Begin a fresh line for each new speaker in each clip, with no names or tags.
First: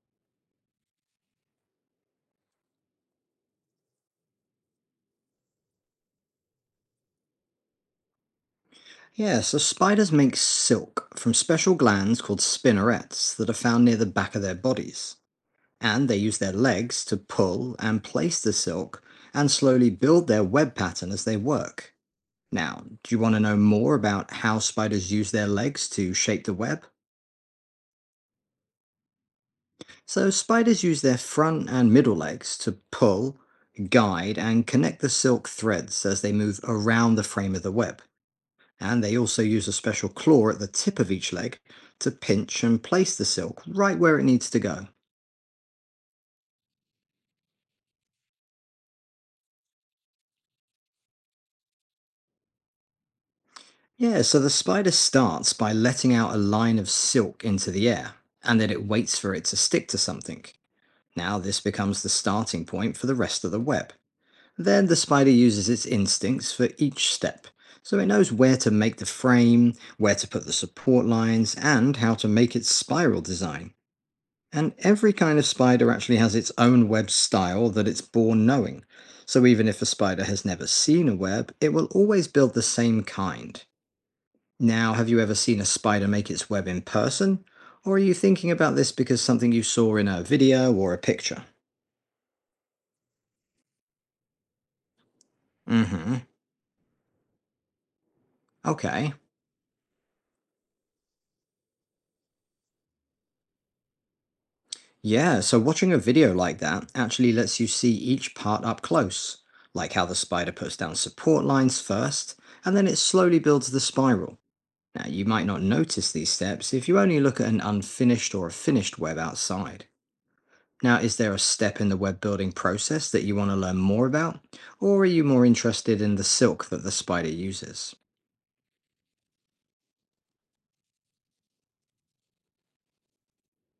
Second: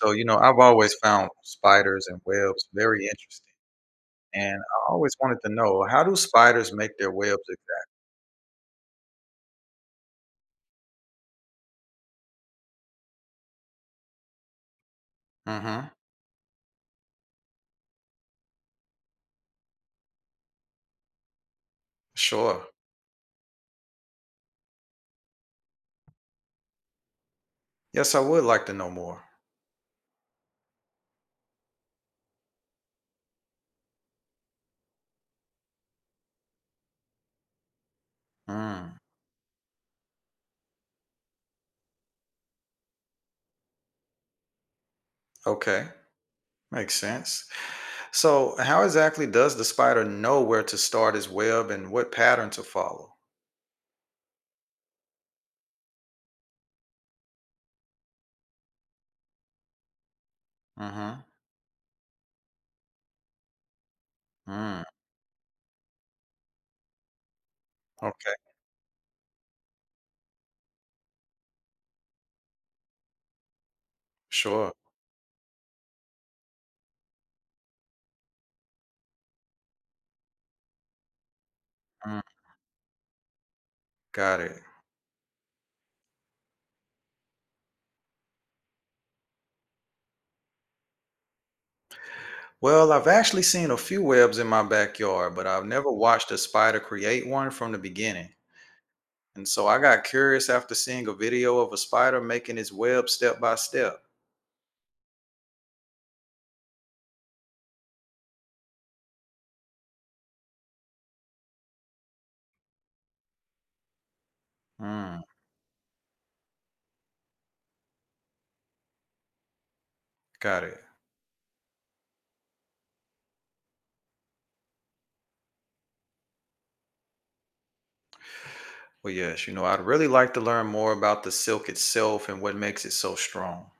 So, I've always found spiders and webs very interesting, and I always wanted to know, how do spiders make their webs
Yeah, so spiders make silk from special glands called spinnerets that are found near the back of their bodies.
exactly? Mm-hmm.
And they use their legs to pull and place the silk and slowly build their web pattern as they work.
Sure.
Now, do you want to know more about how spiders use their legs to shape the web?
Yes, I would like to know more.
So, spiders use their front and middle legs to pull, guide, and connect the silk threads as they move around the frame of the web.
Mm.
And they also use a special claw at the tip of each leg to pinch and place the silk right where it needs to go.
Okay. Makes sense. So, how exactly does the spider know where to start his web and what pattern to follow?
Yeah, so the spider starts by letting out a line of silk into the air, and then it waits for it to stick to something.
Mm-hmm.
Now, this becomes the starting point for the rest of the web.
Mm.
Then the spider uses its instincts for each step, so it knows
Okay.
where to make the frame, where to put the support lines, and how to make its spiral design.
Sure.
And every kind of spider actually has its own web style that it's born knowing. So even if a spider has never seen a web, it will
Mm.
always build the same kind.
Got it.
Now, have you ever seen a spider make its web in person? Or are you thinking about this because something you saw in a video or a picture?
Well, I've actually seen a few webs in my backyard, but I've never
Mm-hmm.
watched a spider create one from the beginning.
Okay.
And so I got curious after seeing a video of a spider making its web step by step.
Yeah, so watching a video like that actually lets you see each part up close, like how the spider puts down support lines first, and then it slowly builds the spiral. Now,
Mm,
you might not notice these steps if you only look at an unfinished or a finished web outside.
got it.
Now, is there a step in the web building process that you want to learn more about? Or are you more interested in the silk that the spider uses?
Well, yes, I'd really like to learn more about the silk itself and what makes it so strong.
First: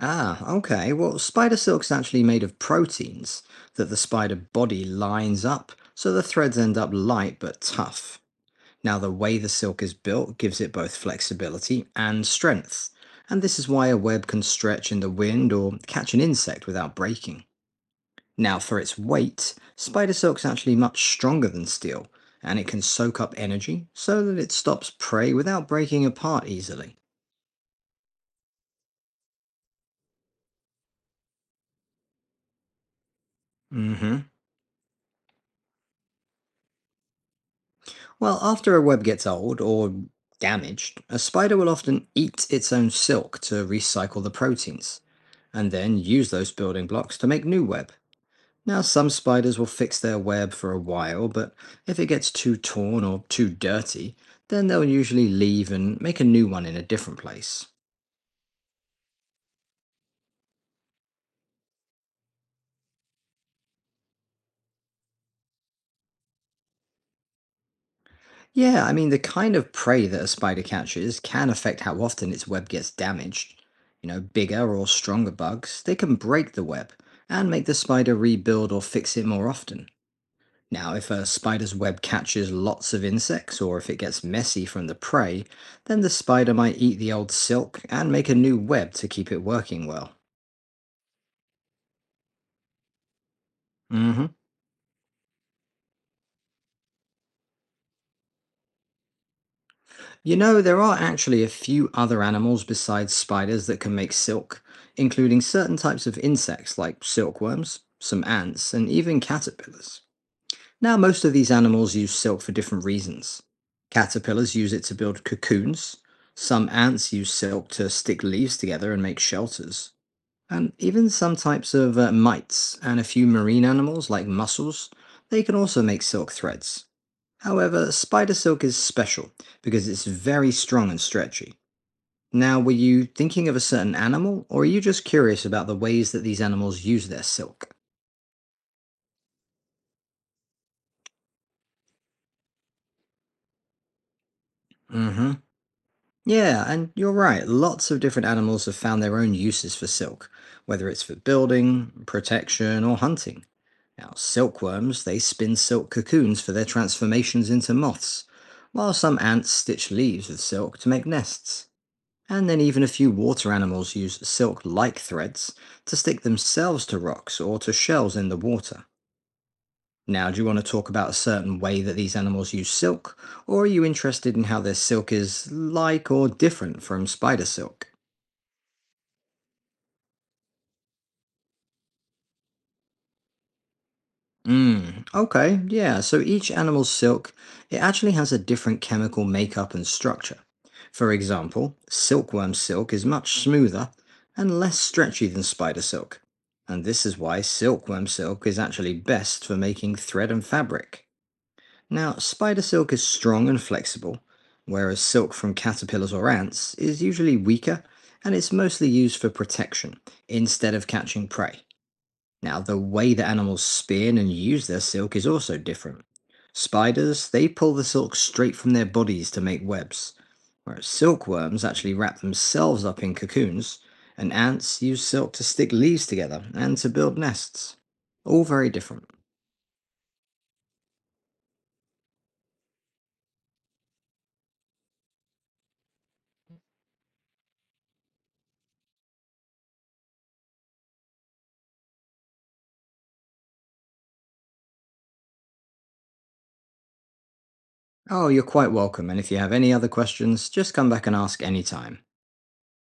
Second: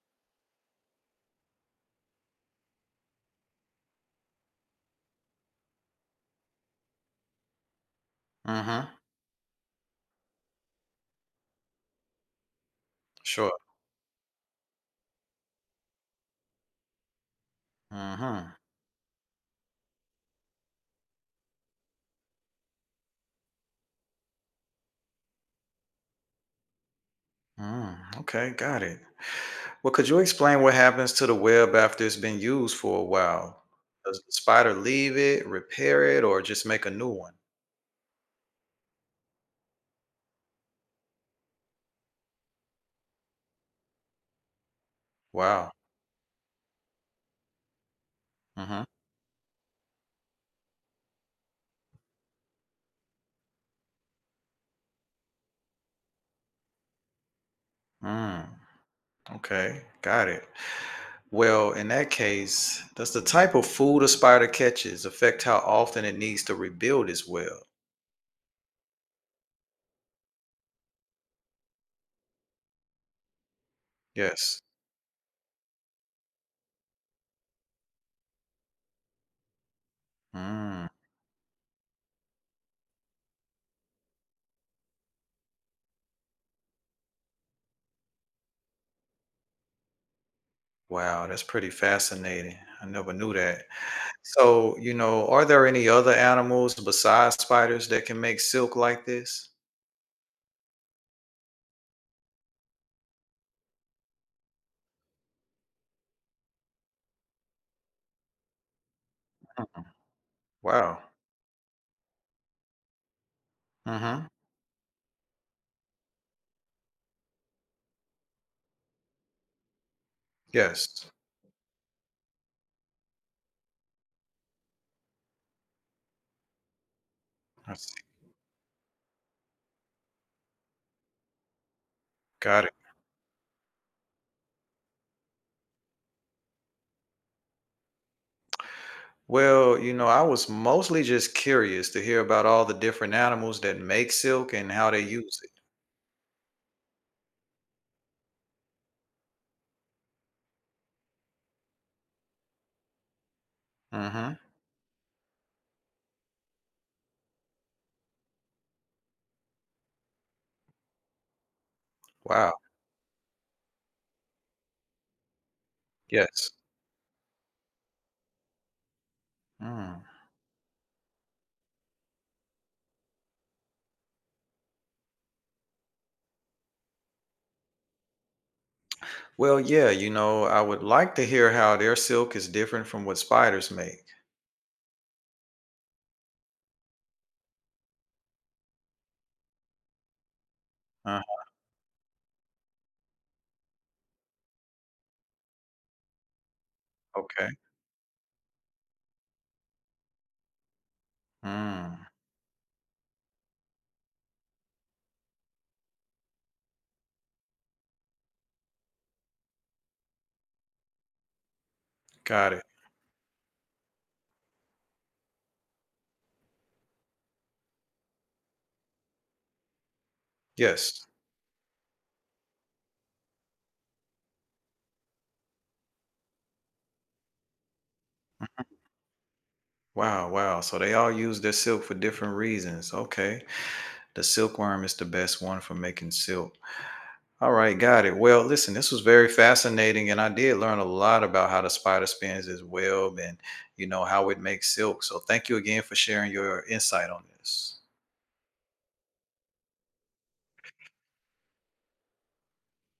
Ah, okay. Well, spider silk's actually made of proteins that the spider body lines up, so the threads end up light but tough.
Mm-hmm.
Now, the way the silk is built gives it both flexibility and strength, and
Sure.
this is why a web can stretch in the wind or catch an insect without breaking.
Mm-hmm.
Now, for its weight, spider silk's actually much stronger than steel, and it can soak up energy so that it stops prey without breaking apart easily.
Mm, okay, got it. Well, could you explain what happens to the web after it's been used for a while?
Hmm.
Does the spider leave it, repair it, or just make a new one?
Well, after a web gets old or damaged, a spider will often eat its own silk to recycle the proteins, and
Wow.
then use those building blocks to make new web. Now,
Mm-hmm.
some spiders will fix their web for a while, but if it gets too torn or too dirty, then they'll usually leave and make a new one in a different place.
Mm, okay, got it. Well, in that case, does the type of food a spider catches affect how often it needs to rebuild its web?
Yeah, I mean, the kind of prey that a spider catches can affect how often its web gets damaged. You know,
Yes.
bigger or stronger bugs, they can break the web and make the spider rebuild or fix it more often.
Mm,
Now, if a spider's web catches lots of insects or if it gets messy from the prey, then the spider might eat the old silk and make a new web to keep it working well.
wow, that's pretty fascinating. I never knew that.
Hmm.
So, are there any other animals besides spiders that can make silk like this?
You know, there are actually a few other animals besides spiders that can make silk, including certain types of insects like silkworms, some ants, and even
Mhm.
caterpillars. Now,
Wow.
most of these animals use silk for different reasons.
Mm-hmm.
Caterpillars use it to build cocoons, some ants use silk to stick leaves together and make shelters, and even
Yes.
some types of mites and a few marine animals like mussels, they can also make silk threads.
I
However,
see.
spider silk is special because it's very strong and stretchy. Now,
Got
were
it.
you thinking of a certain animal, or are you just curious about the ways that these animals use their silk?
Well, I was mostly just curious to hear about all the different animals that make silk and how they
Mm hmm.
use it.
Yeah, and you're right, lots of different animals have found their own uses for silk, whether it's for building, protection, or hunting. Now,
Mm-hmm.
silkworms, they spin silk cocoons for their transformations into moths, while some ants stitch leaves with silk to make nests. And
Wow.
then even a few water animals use silk-like threads to stick
Yes.
themselves to rocks or to shells in the water.
Mm.
Now, do you want to talk about a certain way that these animals use silk, or are you interested in how their silk is like or different from spider silk?
Well, yeah, I would like to hear how their silk is different from what spiders make.
Mm, okay, yeah. So each animal's silk, it actually has a different chemical makeup and structure. For
Uh,
example, silkworm silk is much smoother and less stretchy than spider silk. And this is why
okay.
silkworm silk is actually best for making thread and fabric.
Mm,
Now, spider silk is strong and flexible, whereas silk from caterpillars or ants is usually weaker and it's mostly used for protection instead of catching prey.
got
Now,
it.
the way that animals spin and use their silk is also different. Spiders, they pull the silk straight from their bodies to make webs, whereas
Yes.
silkworms actually wrap themselves up in cocoons, and ants use silk to stick leaves together and to build nests. All very different.
Wow, wow. So they all use their silk for different reasons. Okay. The silkworm is the best one for making silk. All right, got it. Well, listen, this was very fascinating, and I did learn a lot about how the spider spins its web and, how it makes silk. So thank you again for sharing your insight on this.
Oh, you're quite welcome, and if you have any other questions, just come back and ask anytime.